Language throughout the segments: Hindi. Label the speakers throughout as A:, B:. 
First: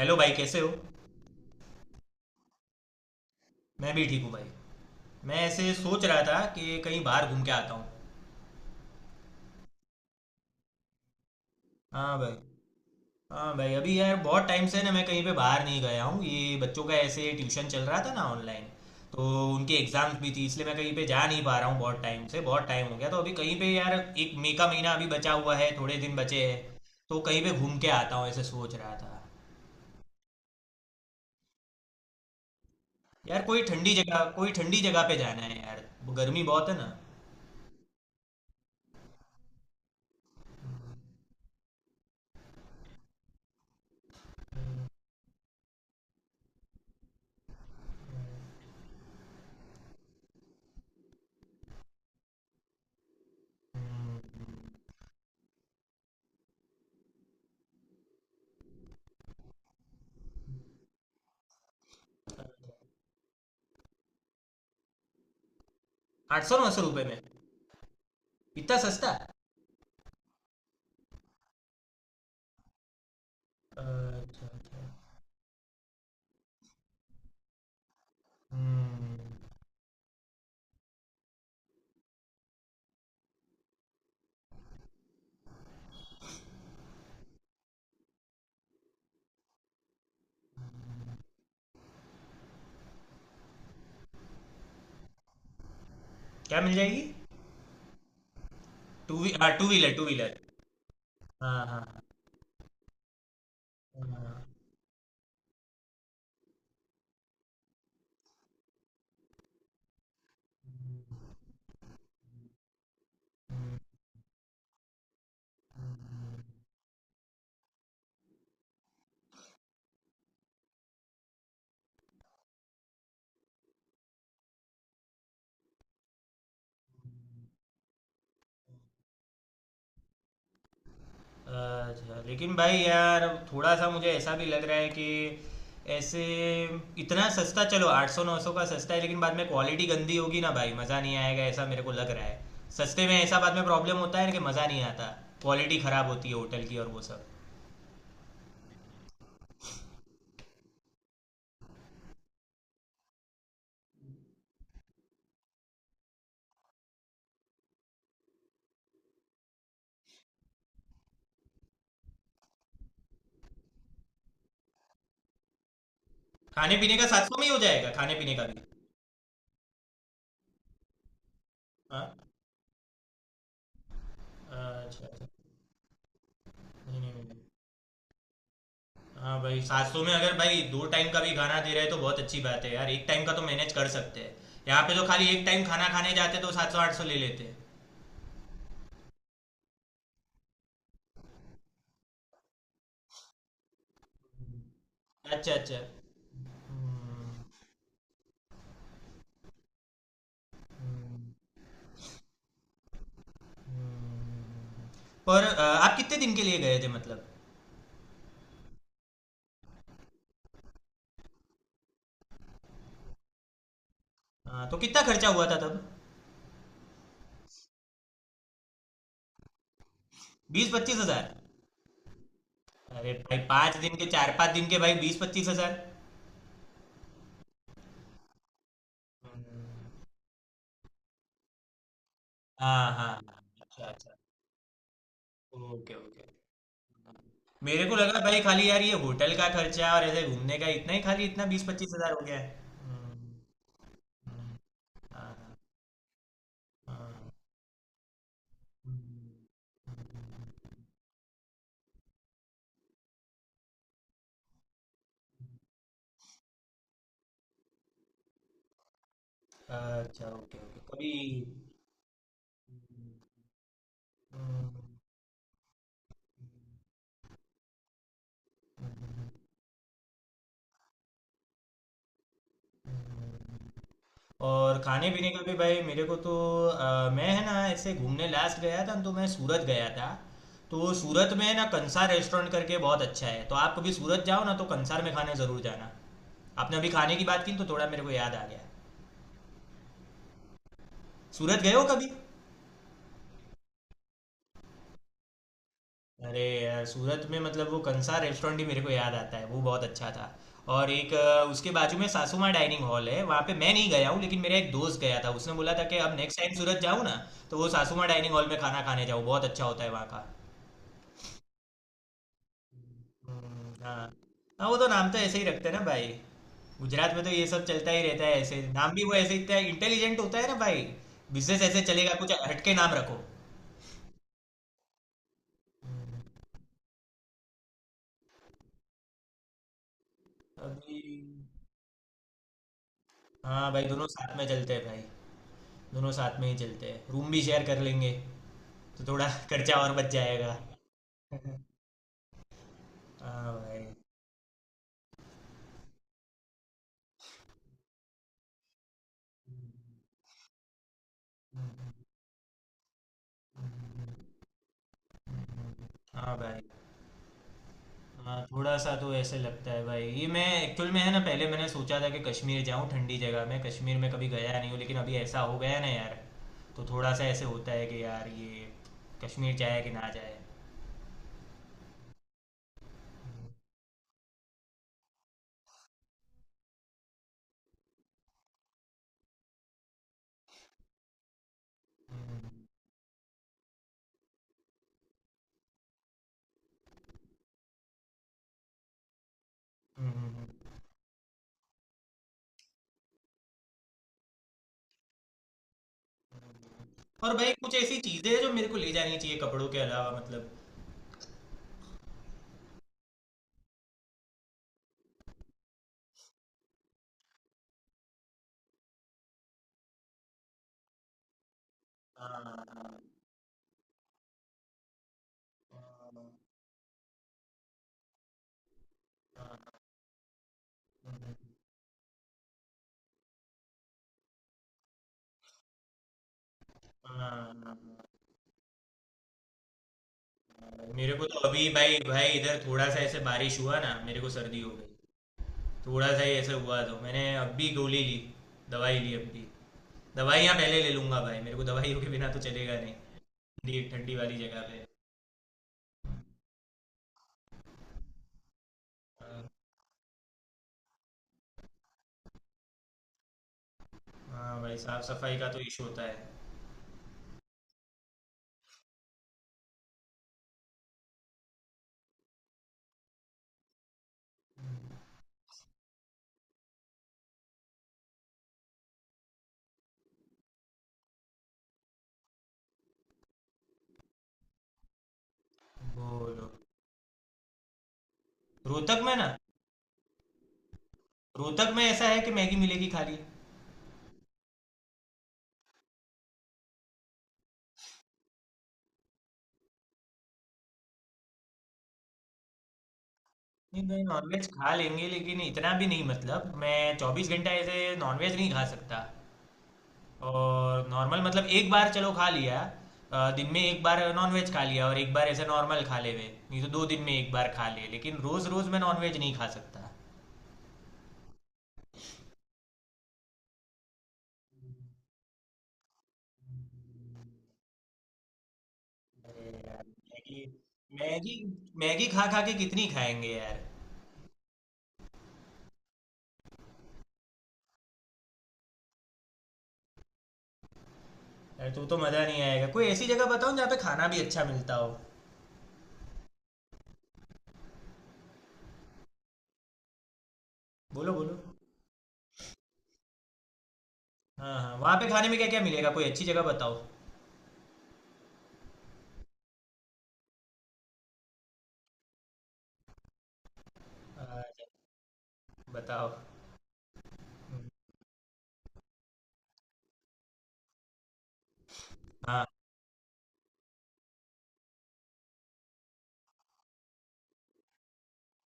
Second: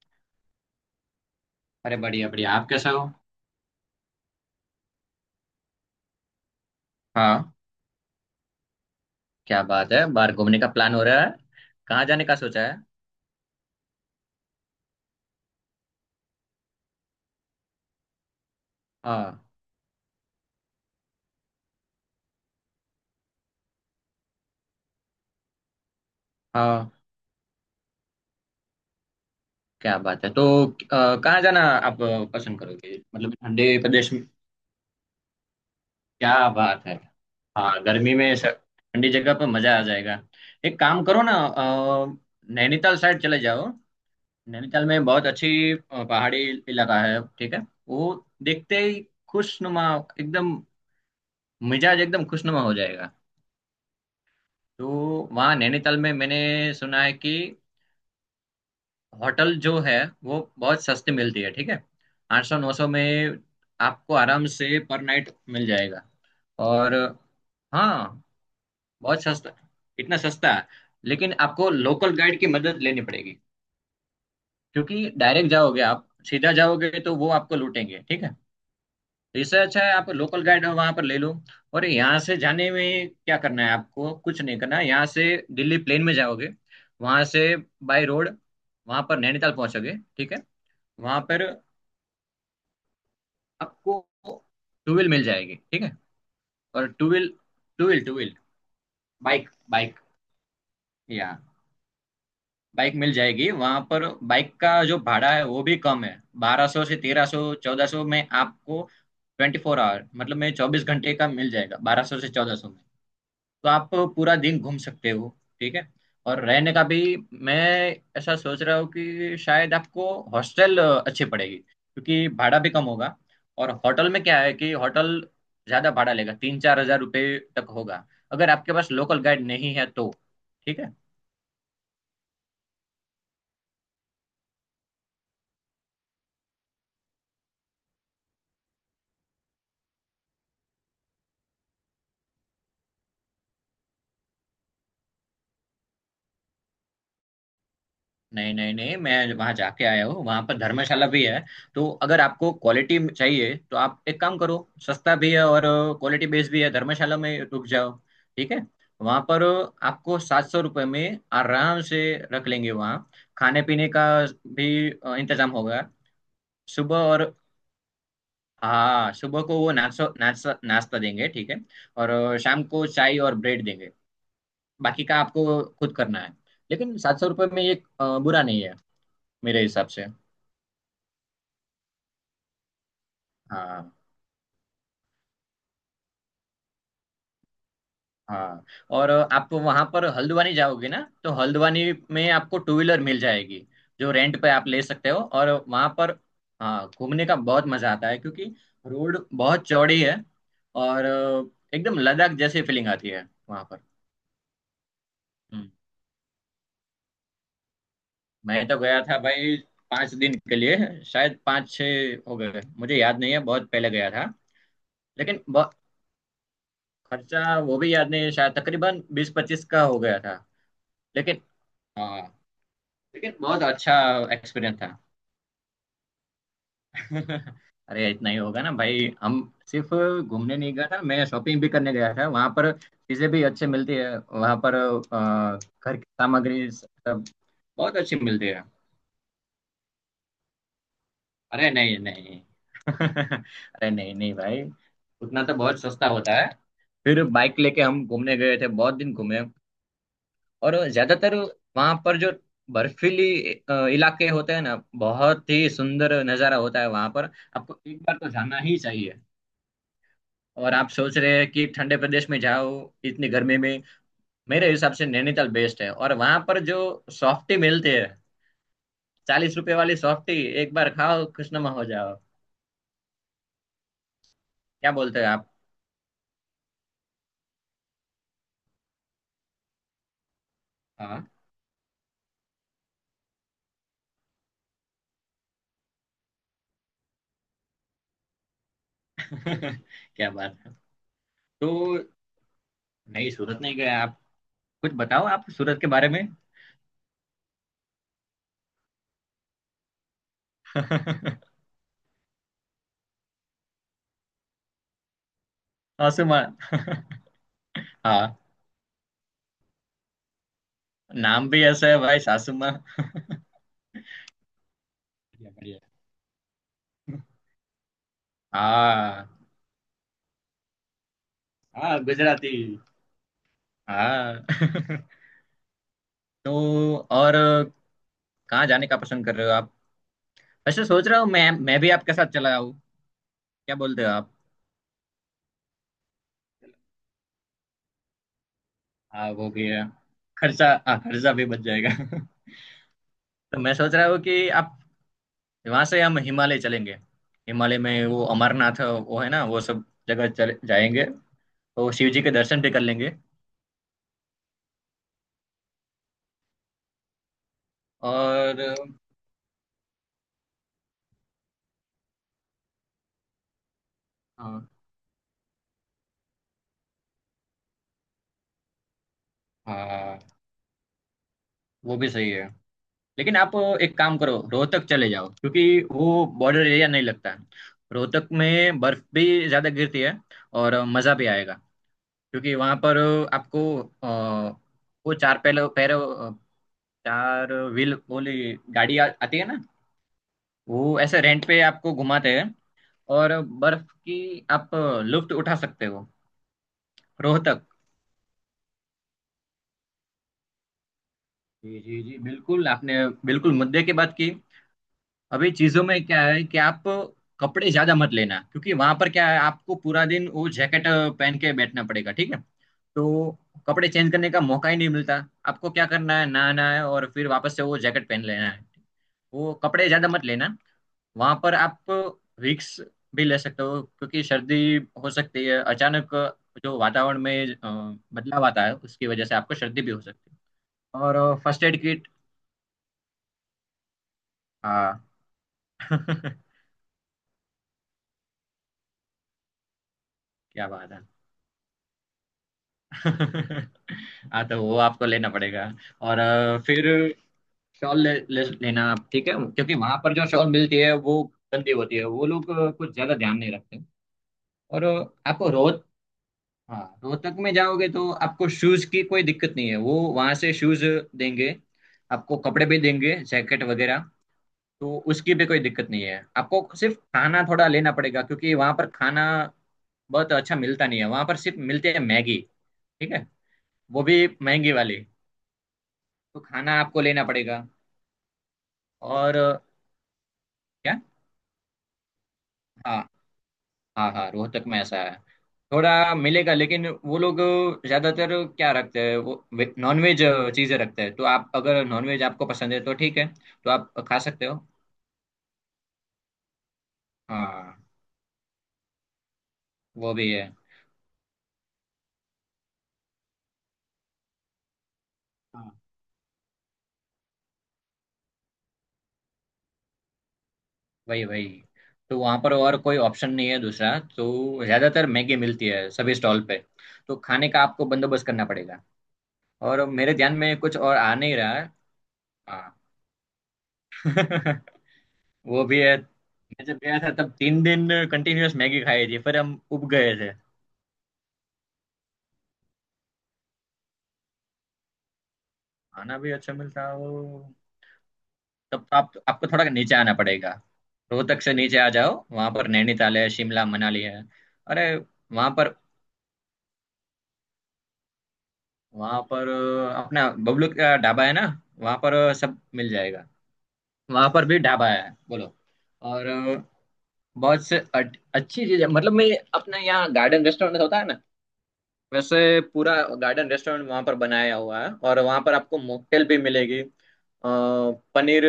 A: हेलो भाई, कैसे हो?
B: अरे बढ़िया बढ़िया, आप कैसे हो।
A: मैं भी ठीक हूँ भाई। मैं ऐसे सोच रहा था कि कहीं बाहर घूम के
B: हाँ।
A: आता हूँ।
B: क्या बात है, बाहर घूमने का प्लान हो रहा है। कहाँ
A: हाँ
B: जाने का
A: भाई।
B: सोचा है।
A: हाँ भाई, अभी यार बहुत टाइम से ना मैं कहीं पे बाहर नहीं गया हूँ, ये बच्चों का ऐसे ट्यूशन चल रहा था ना ऑनलाइन। तो
B: हाँ
A: उनकी एग्ज़ाम्स भी थी, इसलिए मैं कहीं पे जा नहीं पा रहा हूँ बहुत टाइम से, बहुत टाइम हो गया, तो अभी कहीं पे यार, 1 मई का महीना अभी बचा हुआ है, थोड़े दिन बचे हैं,
B: हाँ
A: तो कहीं पे घूम के आता हूँ, ऐसे सोच रहा था।
B: क्या बात है। तो कहाँ जाना आप पसंद करोगे, मतलब
A: यार कोई
B: ठंडे
A: ठंडी
B: प्रदेश
A: जगह,
B: में।
A: कोई ठंडी जगह पे जाना है यार, गर्मी
B: क्या
A: बहुत है
B: बात
A: ना।
B: है। हाँ गर्मी में ठंडी जगह पर मजा आ जाएगा। एक काम करो ना, नैनीताल साइड चले जाओ। नैनीताल में बहुत अच्छी पहाड़ी इलाका है, ठीक है। वो देखते ही खुशनुमा, एकदम मिजाज एकदम खुशनुमा हो जाएगा। तो वहाँ नैनीताल में मैंने सुना है कि होटल जो है वो बहुत सस्ती मिलती है, ठीक है। 800, 900 में आपको आराम से पर नाइट मिल जाएगा।
A: आठ सौ नौ सौ
B: और
A: रुपये में?
B: हाँ,
A: इतना सस्ता?
B: बहुत सस्ता, इतना सस्ता है। लेकिन आपको लोकल गाइड की मदद लेनी पड़ेगी,
A: अच्छा अच्छा।
B: क्योंकि डायरेक्ट जाओगे, आप सीधा जाओगे तो वो आपको लूटेंगे, ठीक है।
A: हम्म।
B: तो इससे अच्छा है आप लोकल गाइड वहां पर ले लो। और यहाँ से जाने में क्या करना है, आपको कुछ नहीं करना है। यहाँ से दिल्ली प्लेन में जाओगे, वहां से बाय रोड वहां पर नैनीताल पहुंचोगे, ठीक है। वहां पर आपको टू व्हील मिल जाएगी, ठीक है।
A: क्या मिल
B: और
A: जाएगी?
B: Two wheel two wheel,
A: two वी
B: बाइक,
A: हाँ, टू व्हीलर टू व्हीलर।
B: या
A: हाँ हाँ
B: बाइक मिल जाएगी वहां पर।
A: हाँ।
B: बाइक का जो भाड़ा है वो भी कम है। 1200 से 1300, 1400 में आपको 24 hour मतलब में 24 घंटे का मिल जाएगा, 1200 से 1400 में। तो आप पूरा दिन घूम सकते हो, ठीक है। और रहने का भी मैं ऐसा सोच रहा हूँ कि शायद आपको हॉस्टल अच्छी पड़ेगी, क्योंकि भाड़ा भी कम होगा। और होटल में क्या है कि होटल ज्यादा भाड़ा लेगा, 3-4 हज़ार रुपये तक होगा, अगर आपके पास लोकल गाइड नहीं है तो। ठीक है।
A: अच्छा, लेकिन भाई यार अब थोड़ा सा मुझे ऐसा भी लग रहा है कि ऐसे इतना सस्ता, चलो 800-900 का सस्ता है, लेकिन बाद में क्वालिटी गंदी होगी ना भाई, मज़ा नहीं आएगा, ऐसा मेरे को लग रहा है। सस्ते में ऐसा बाद में प्रॉब्लम होता है ना कि मज़ा नहीं आता, क्वालिटी खराब होती है होटल की और वो सब।
B: नहीं नहीं नहीं, मैं वहां जाके आया हूँ, वहां पर धर्मशाला भी है। तो अगर आपको क्वालिटी चाहिए तो आप एक काम करो, सस्ता भी है और क्वालिटी बेस्ड भी है, धर्मशाला में रुक जाओ, ठीक है। वहां पर आपको 700 रुपये में आराम से रख लेंगे। वहाँ खाने पीने का भी इंतजाम होगा।
A: खाने पीने
B: सुबह
A: का सात
B: और,
A: सौ में ही हो जाएगा? खाने पीने का भी?
B: हाँ, सुबह को वो नाश्ता नाश्ता नाश्ता देंगे, ठीक है। और
A: हाँ।
B: शाम को चाय और ब्रेड देंगे। बाकी
A: अच्छा
B: का
A: अच्छा।
B: आपको खुद करना है। लेकिन
A: नहीं नहीं
B: सात
A: नहीं
B: सौ
A: नहीं।
B: रुपये में ये बुरा नहीं है
A: हाँ भाई,
B: मेरे
A: सात
B: हिसाब
A: सौ
B: से।
A: में अगर भाई दो टाइम का भी खाना दे रहे हैं तो बहुत अच्छी बात है यार, एक टाइम का तो मैनेज कर
B: हाँ
A: सकते हैं। यहाँ पे तो खाली एक टाइम खाना खाने जाते तो 700-800 ले लेते हैं।
B: हाँ। और आप वहां पर हल्द्वानी जाओगे ना, तो हल्द्वानी में आपको टू व्हीलर मिल जाएगी, जो रेंट पे आप ले सकते हो। और
A: अच्छा अच्छा।
B: वहां पर, हाँ, घूमने का बहुत मजा आता है, क्योंकि रोड बहुत चौड़ी है। और
A: हम्म,
B: एकदम लद्दाख जैसी फीलिंग आती है वहां पर।
A: हम्म। पर
B: हम्म,
A: आप कितने दिन के लिए गए थे मतलब?
B: मैं तो गया था भाई, 5 दिन के लिए, शायद 5-6 हो गए, मुझे याद नहीं है, बहुत पहले गया था।
A: हाँ, तो कितना खर्चा
B: लेकिन
A: हुआ था
B: बहुत
A: तब?
B: खर्चा वो भी याद नहीं है, शायद तकरीबन 20-25 का हो गया था।
A: 20-25 हज़ार?
B: लेकिन हाँ,
A: अरे
B: लेकिन
A: भाई
B: बहुत
A: पाँच
B: अच्छा
A: दिन के, 4-5 दिन के
B: एक्सपीरियंस
A: भाई
B: था।
A: 20-25 हज़ार।
B: अरे इतना ही होगा ना भाई, हम सिर्फ
A: हम्म,
B: घूमने नहीं गया था, मैं शॉपिंग भी करने गया था। वहां पर
A: हाँ हाँ।
B: चीजें भी अच्छे
A: अच्छा
B: मिलती
A: अच्छा।
B: है वहां पर।
A: ओके
B: घर की
A: ओके।
B: सामग्री सब
A: मेरे को
B: बहुत अच्छी
A: लगा भाई
B: मिलती है।
A: खाली यार ये होटल का खर्चा और ऐसे घूमने का, इतना ही खाली इतना बीस
B: अरे
A: पच्चीस
B: नहीं
A: हजार हो गया
B: नहीं।
A: है। हम्म,
B: अरे नहीं नहीं
A: हम्म,
B: भाई, उतना तो
A: हाँ,
B: बहुत सस्ता होता है। फिर
A: हाँ,
B: बाइक लेके हम घूमने गए थे, बहुत दिन
A: हम्म,
B: घूमे। और
A: हम्म,
B: ज्यादातर वहां पर जो बर्फीली इलाके होते हैं ना, बहुत ही सुंदर नजारा होता है वहां पर। आपको एक बार तो जाना ही चाहिए।
A: अच्छा। ओके
B: और
A: ओके,
B: आप
A: कभी।
B: सोच रहे हैं कि ठंडे प्रदेश में जाओ इतनी गर्मी में, मेरे हिसाब से नैनीताल बेस्ट है। और वहां पर जो सॉफ्टी मिलती है, 40 रुपए वाली सॉफ्टी, एक बार खाओ खुशनुमा हो जाओ।
A: और
B: क्या
A: खाने
B: बोलते हैं
A: पीने का
B: आप।
A: भी भाई मेरे को तो, मैं है ना ऐसे घूमने लास्ट गया था न, तो मैं सूरत गया था। तो
B: हाँ।
A: सूरत में है ना कंसार रेस्टोरेंट करके बहुत अच्छा है, तो आप कभी सूरत जाओ ना तो कंसार में खाने ज़रूर जाना। आपने अभी खाने की बात की तो थोड़ा मेरे को याद आ गया।
B: क्या बात है।
A: सूरत
B: तो
A: गए हो कभी?
B: नहीं, सूरत नहीं गए आप। कुछ बताओ आप सूरत के बारे में।
A: अरे यार सूरत में मतलब वो कंसार रेस्टोरेंट ही मेरे को याद आता है, वो बहुत अच्छा था। और एक उसके बाजू में सासुमा डाइनिंग हॉल है, वहाँ पे मैं नहीं गया हूँ लेकिन मेरा एक दोस्त गया था, उसने बोला था कि अब
B: सासुमा।
A: नेक्स्ट टाइम सूरत जाऊँ ना तो वो सासुमा डाइनिंग
B: हाँ,
A: हॉल में खाना खाने जाओ, बहुत अच्छा होता है वहाँ का।
B: नाम भी ऐसा है भाई, सासुमा।
A: हाँ। हाँ वो तो नाम तो ऐसे ही
B: बढ़िया
A: रखते हैं
B: बढ़िया।
A: ना भाई। गुजरात में तो ये सब चलता ही रहता है, ऐसे नाम भी वो
B: हाँ
A: ऐसे इतना इंटेलिजेंट होता है ना भाई, बिजनेस ऐसे
B: हाँ
A: चलेगा, कुछ
B: गुजराती,
A: हटके नाम रखो।
B: हाँ। तो और कहाँ जाने का पसंद कर रहे हो आप। वैसे
A: अभी।
B: सोच रहा हूँ, मैं भी आपके साथ चला।
A: हाँ
B: क्या
A: भाई,
B: बोलते
A: दोनों
B: हो आप।
A: साथ में चलते हैं भाई। दोनों साथ में ही चलते हैं, रूम भी शेयर कर लेंगे, तो थोड़ा
B: हाँ वो भी
A: खर्चा
B: है,
A: और बच जाएगा।
B: खर्चा, हाँ खर्चा भी बच जाएगा।
A: हाँ
B: तो मैं
A: भाई।
B: सोच रहा हूँ कि आप वहां से हम हिमालय चलेंगे। हिमालय में वो अमरनाथ वो है ना, वो सब जगह चले जाएंगे, तो शिव जी के दर्शन भी कर लेंगे।
A: हाँ भाई। हाँ,
B: और
A: थोड़ा सा तो ऐसे लगता है भाई ये, मैं एक्चुअल में है ना पहले मैंने सोचा था कि कश्मीर जाऊँ, ठंडी जगह में, कश्मीर में कभी गया
B: हाँ
A: नहीं हूँ, लेकिन अभी ऐसा हो गया ना यार, तो थोड़ा सा ऐसे होता है कि यार ये कश्मीर जाए कि ना
B: हाँ,
A: जाए।
B: वो भी सही है। लेकिन आप एक काम करो, रोहतक चले जाओ, क्योंकि वो बॉर्डर एरिया नहीं लगता है। रोहतक में बर्फ भी ज्यादा गिरती है और मजा भी आएगा,
A: हम्म,
B: क्योंकि
A: हम्म,
B: वहां पर आपको अ, वो चार पैर पैर अ, चार व्हील वाली गाड़ी आती है ना।
A: हम्म, हम्म।
B: वो ऐसे रेंट पे आपको घुमाते हैं, और बर्फ की आप लुफ्त उठा सकते हो
A: और भाई
B: रोहतक।
A: कुछ ऐसी चीजें हैं जो मेरे को ले जानी चाहिए कपड़ों के अलावा मतलब?
B: जी जी जी, बिल्कुल आपने बिल्कुल मुद्दे की बात की। अभी चीजों में क्या है कि आप कपड़े ज्यादा मत लेना, क्योंकि वहां पर क्या है, आपको पूरा दिन वो जैकेट पहन के बैठना पड़ेगा, ठीक है।
A: हाँ,
B: तो कपड़े चेंज करने का मौका ही नहीं मिलता। आपको क्या करना है, नहाना है और फिर वापस से वो जैकेट पहन लेना है। वो कपड़े ज्यादा मत लेना। वहां पर आप विक्स भी ले सकते हो, क्योंकि सर्दी हो सकती है अचानक, जो वातावरण में
A: हाँ,
B: बदलाव आता है उसकी वजह से आपको सर्दी भी हो सकती है।
A: मेरे को तो
B: और फर्स्ट
A: अभी
B: एड
A: भाई,
B: किट,
A: इधर थोड़ा सा ऐसे बारिश हुआ ना, मेरे को सर्दी हो
B: हाँ।
A: गई, थोड़ा सा ही ऐसे हुआ तो मैंने अभी गोली ली, दवाई ली अभी। दवाइयाँ
B: क्या
A: पहले ले
B: बात
A: लूंगा भाई, मेरे को दवाइयों के बिना तो चलेगा
B: है।
A: नहीं ठंडी ठंडी वाली
B: हाँ,
A: जगह
B: तो वो
A: पे।
B: आपको लेना पड़ेगा। और फिर शॉल ले, ले, लेना आप, ठीक है,
A: हाँ।
B: क्योंकि वहां पर जो शॉल मिलती है वो गंदी होती है, वो लोग कुछ ज्यादा ध्यान नहीं रखते।
A: हाँ भाई
B: और
A: साफ सफाई का
B: आपको
A: तो इशू
B: रोहत
A: होता है।
B: हाँ, रोहतक में जाओगे तो आपको शूज की कोई दिक्कत नहीं है, वो वहां से शूज देंगे, आपको कपड़े भी देंगे, जैकेट वगैरह, तो उसकी भी कोई दिक्कत नहीं है। आपको सिर्फ खाना थोड़ा लेना पड़ेगा, क्योंकि वहां पर खाना बहुत अच्छा मिलता नहीं है। वहां पर सिर्फ मिलते हैं मैगी, ठीक है, वो भी महंगी वाली। तो
A: बोलो।
B: खाना आपको लेना पड़ेगा।
A: रोहतक में ना?
B: और क्या,
A: रोहतक में ऐसा है कि मैगी मिलेगी
B: हाँ
A: खाली?
B: हाँ हाँ, रोहतक में ऐसा है। थोड़ा मिलेगा लेकिन वो लोग ज्यादातर क्या रखते हैं, वो नॉनवेज चीजें रखते हैं। तो आप अगर नॉनवेज आपको पसंद है तो ठीक है, तो
A: नहीं
B: आप
A: मैं
B: खा सकते
A: नॉनवेज
B: हो।
A: खा लेंगे लेकिन इतना भी नहीं, मतलब मैं 24 घंटा ऐसे
B: हाँ
A: नॉनवेज नहीं खा सकता।
B: वो भी है।
A: और नॉर्मल मतलब एक बार चलो खा लिया, दिन में एक बार नॉनवेज खा लिया और एक बार ऐसे
B: हाँ
A: नॉर्मल खा ले नहीं तो दो दिन में एक बार खा ले, लेकिन रोज रोज मैं नॉनवेज नहीं खा सकता।
B: वही वही। तो वहाँ पर और कोई ऑप्शन नहीं है दूसरा, तो ज्यादातर मैगी मिलती है सभी स्टॉल पे। तो खाने का आपको बंदोबस्त करना पड़ेगा।
A: अरे यार।
B: और मेरे ध्यान
A: मैगी
B: में कुछ और आ नहीं
A: मैगी
B: रहा है।
A: मैगी खा खा के
B: हाँ।
A: कितनी खाएंगे यार।
B: वो भी है, मैं जब गया था तब 3 दिन कंटिन्यूअस मैगी खाई थी, फिर हम उब गए थे।
A: अरे तो मज़ा नहीं आएगा, कोई ऐसी जगह बताओ जहाँ पे खाना भी अच्छा मिलता हो।
B: खाना भी अच्छा मिलता है वो, तब तो आप आपको थोड़ा नीचे आना पड़ेगा।
A: बोलो बोलो।
B: रोहतक से नीचे आ जाओ, वहां पर नैनीताल है, शिमला मनाली है।
A: हाँ हाँ,
B: अरे
A: वहाँ पे खाने में क्या
B: वहां
A: क्या
B: पर,
A: मिलेगा, कोई अच्छी जगह बताओ?
B: वहां पर अपना बबलू का ढाबा है ना, वहां पर सब मिल जाएगा। वहां
A: अ,
B: पर भी ढाबा है, बोलो।
A: बताओ।
B: और बहुत से अच्छी चीज है, मतलब मैं, अपना यहाँ गार्डन रेस्टोरेंट होता है ना, वैसे
A: हाँ,
B: पूरा गार्डन रेस्टोरेंट वहां पर बनाया हुआ है। और वहां पर आपको मॉकटेल भी मिलेगी, पनीर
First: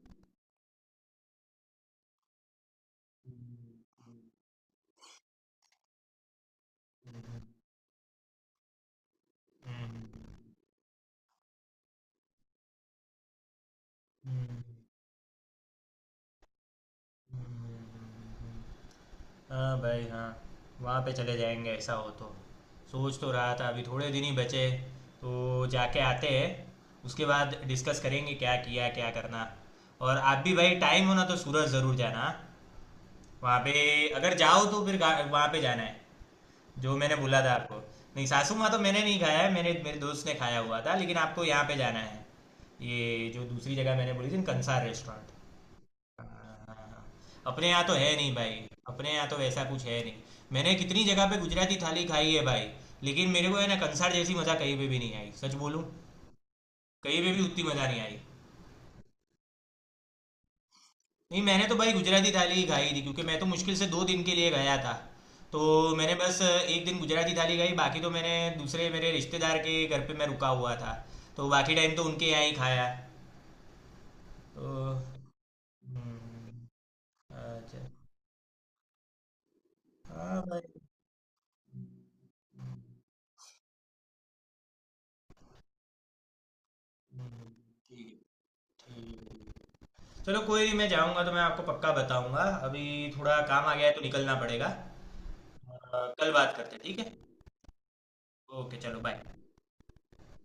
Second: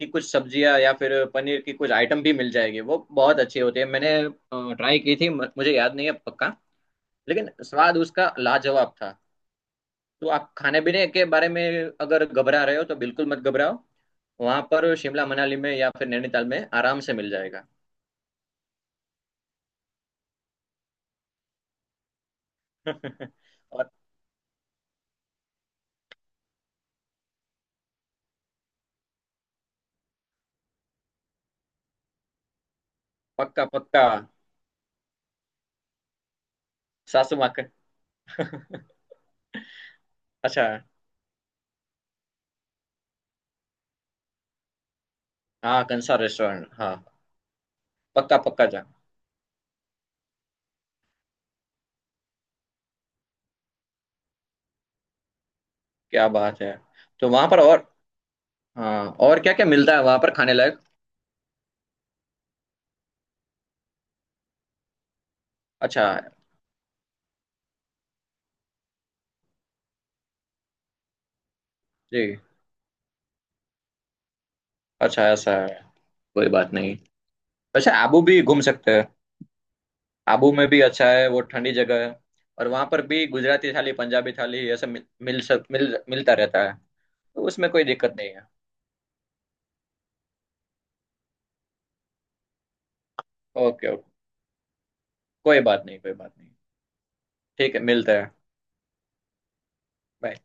B: की कुछ सब्जियां या फिर पनीर की कुछ आइटम भी मिल जाएगी, वो बहुत अच्छी होती है। मैंने ट्राई की थी, मुझे याद नहीं है पक्का, लेकिन स्वाद उसका लाजवाब था।
A: हम्म,
B: तो आप खाने पीने के बारे में अगर घबरा रहे हो तो बिल्कुल मत घबराओ, वहां
A: हम्म,
B: पर शिमला मनाली में या फिर नैनीताल में आराम से मिल जाएगा।
A: हम्म। हाँ भाई हाँ, वहाँ पे चले जाएंगे ऐसा हो तो। सोच तो रहा था अभी
B: और
A: थोड़े दिन ही बचे, तो जाके आते हैं, उसके बाद डिस्कस करेंगे क्या किया क्या करना। और आप भी भाई टाइम हो ना तो सूरत ज़रूर जाना हाँ? वहाँ
B: पक्का पक्का।
A: पे अगर जाओ तो फिर वहाँ पे जाना है, जो मैंने
B: सासू
A: बोला
B: माँ
A: था
B: का-।
A: आपको। नहीं सासू माँ तो मैंने नहीं खाया है, मैंने, मेरे दोस्त ने खाया
B: अच्छा,
A: हुआ था, लेकिन आपको यहाँ पे जाना है, ये जो दूसरी जगह मैंने बोली थी ना, कंसार रेस्टोरेंट।
B: हाँ, कंसार रेस्टोरेंट, हाँ।
A: हाँ। अपने यहाँ तो है नहीं
B: पक्का
A: भाई,
B: पक्का जा।
A: अपने यहाँ तो वैसा कुछ है नहीं। मैंने कितनी जगह पे गुजराती थाली खाई है भाई, लेकिन मेरे को है ना कंसार जैसी मज़ा कहीं पे भी नहीं आई, सच बोलूँ,
B: क्या बात है।
A: कहीं
B: तो
A: पे भी
B: वहां पर,
A: उतनी मज़ा
B: और
A: नहीं आई।
B: हाँ, और क्या क्या मिलता है वहां पर खाने लायक।
A: नहीं मैंने तो भाई गुजराती थाली ही खाई थी, क्योंकि मैं तो मुश्किल से 2 दिन के लिए गया था, तो
B: अच्छा।
A: मैंने बस एक दिन गुजराती थाली खाई, बाकी तो मैंने दूसरे मेरे रिश्तेदार के घर पे मैं रुका हुआ था, तो बाकी टाइम तो उनके
B: जी।
A: यहाँ ही खाया तो।
B: अच्छा, ऐसा है। कोई
A: हम्म,
B: बात नहीं।
A: अच्छा।
B: अच्छा आबू भी घूम सकते हैं।
A: हाँ
B: आबू में
A: भाई।
B: भी अच्छा है, वो ठंडी जगह है। और वहां पर भी गुजराती थाली, पंजाबी थाली ऐसा मिल मिल सक मिल मिलता रहता है। तो
A: हम्म,
B: उसमें कोई
A: ठीक
B: दिक्कत नहीं है।
A: है ठीक है। चलो कोई नहीं, मैं जाऊंगा तो मैं आपको पक्का बताऊंगा। अभी थोड़ा काम आ
B: ओके
A: गया है तो
B: ओके,
A: निकलना पड़ेगा।
B: कोई बात नहीं कोई
A: कल
B: बात नहीं।
A: बात करते हैं ठीक है?
B: ठीक है, मिलते हैं।
A: ओके चलो बाय।
B: Bye.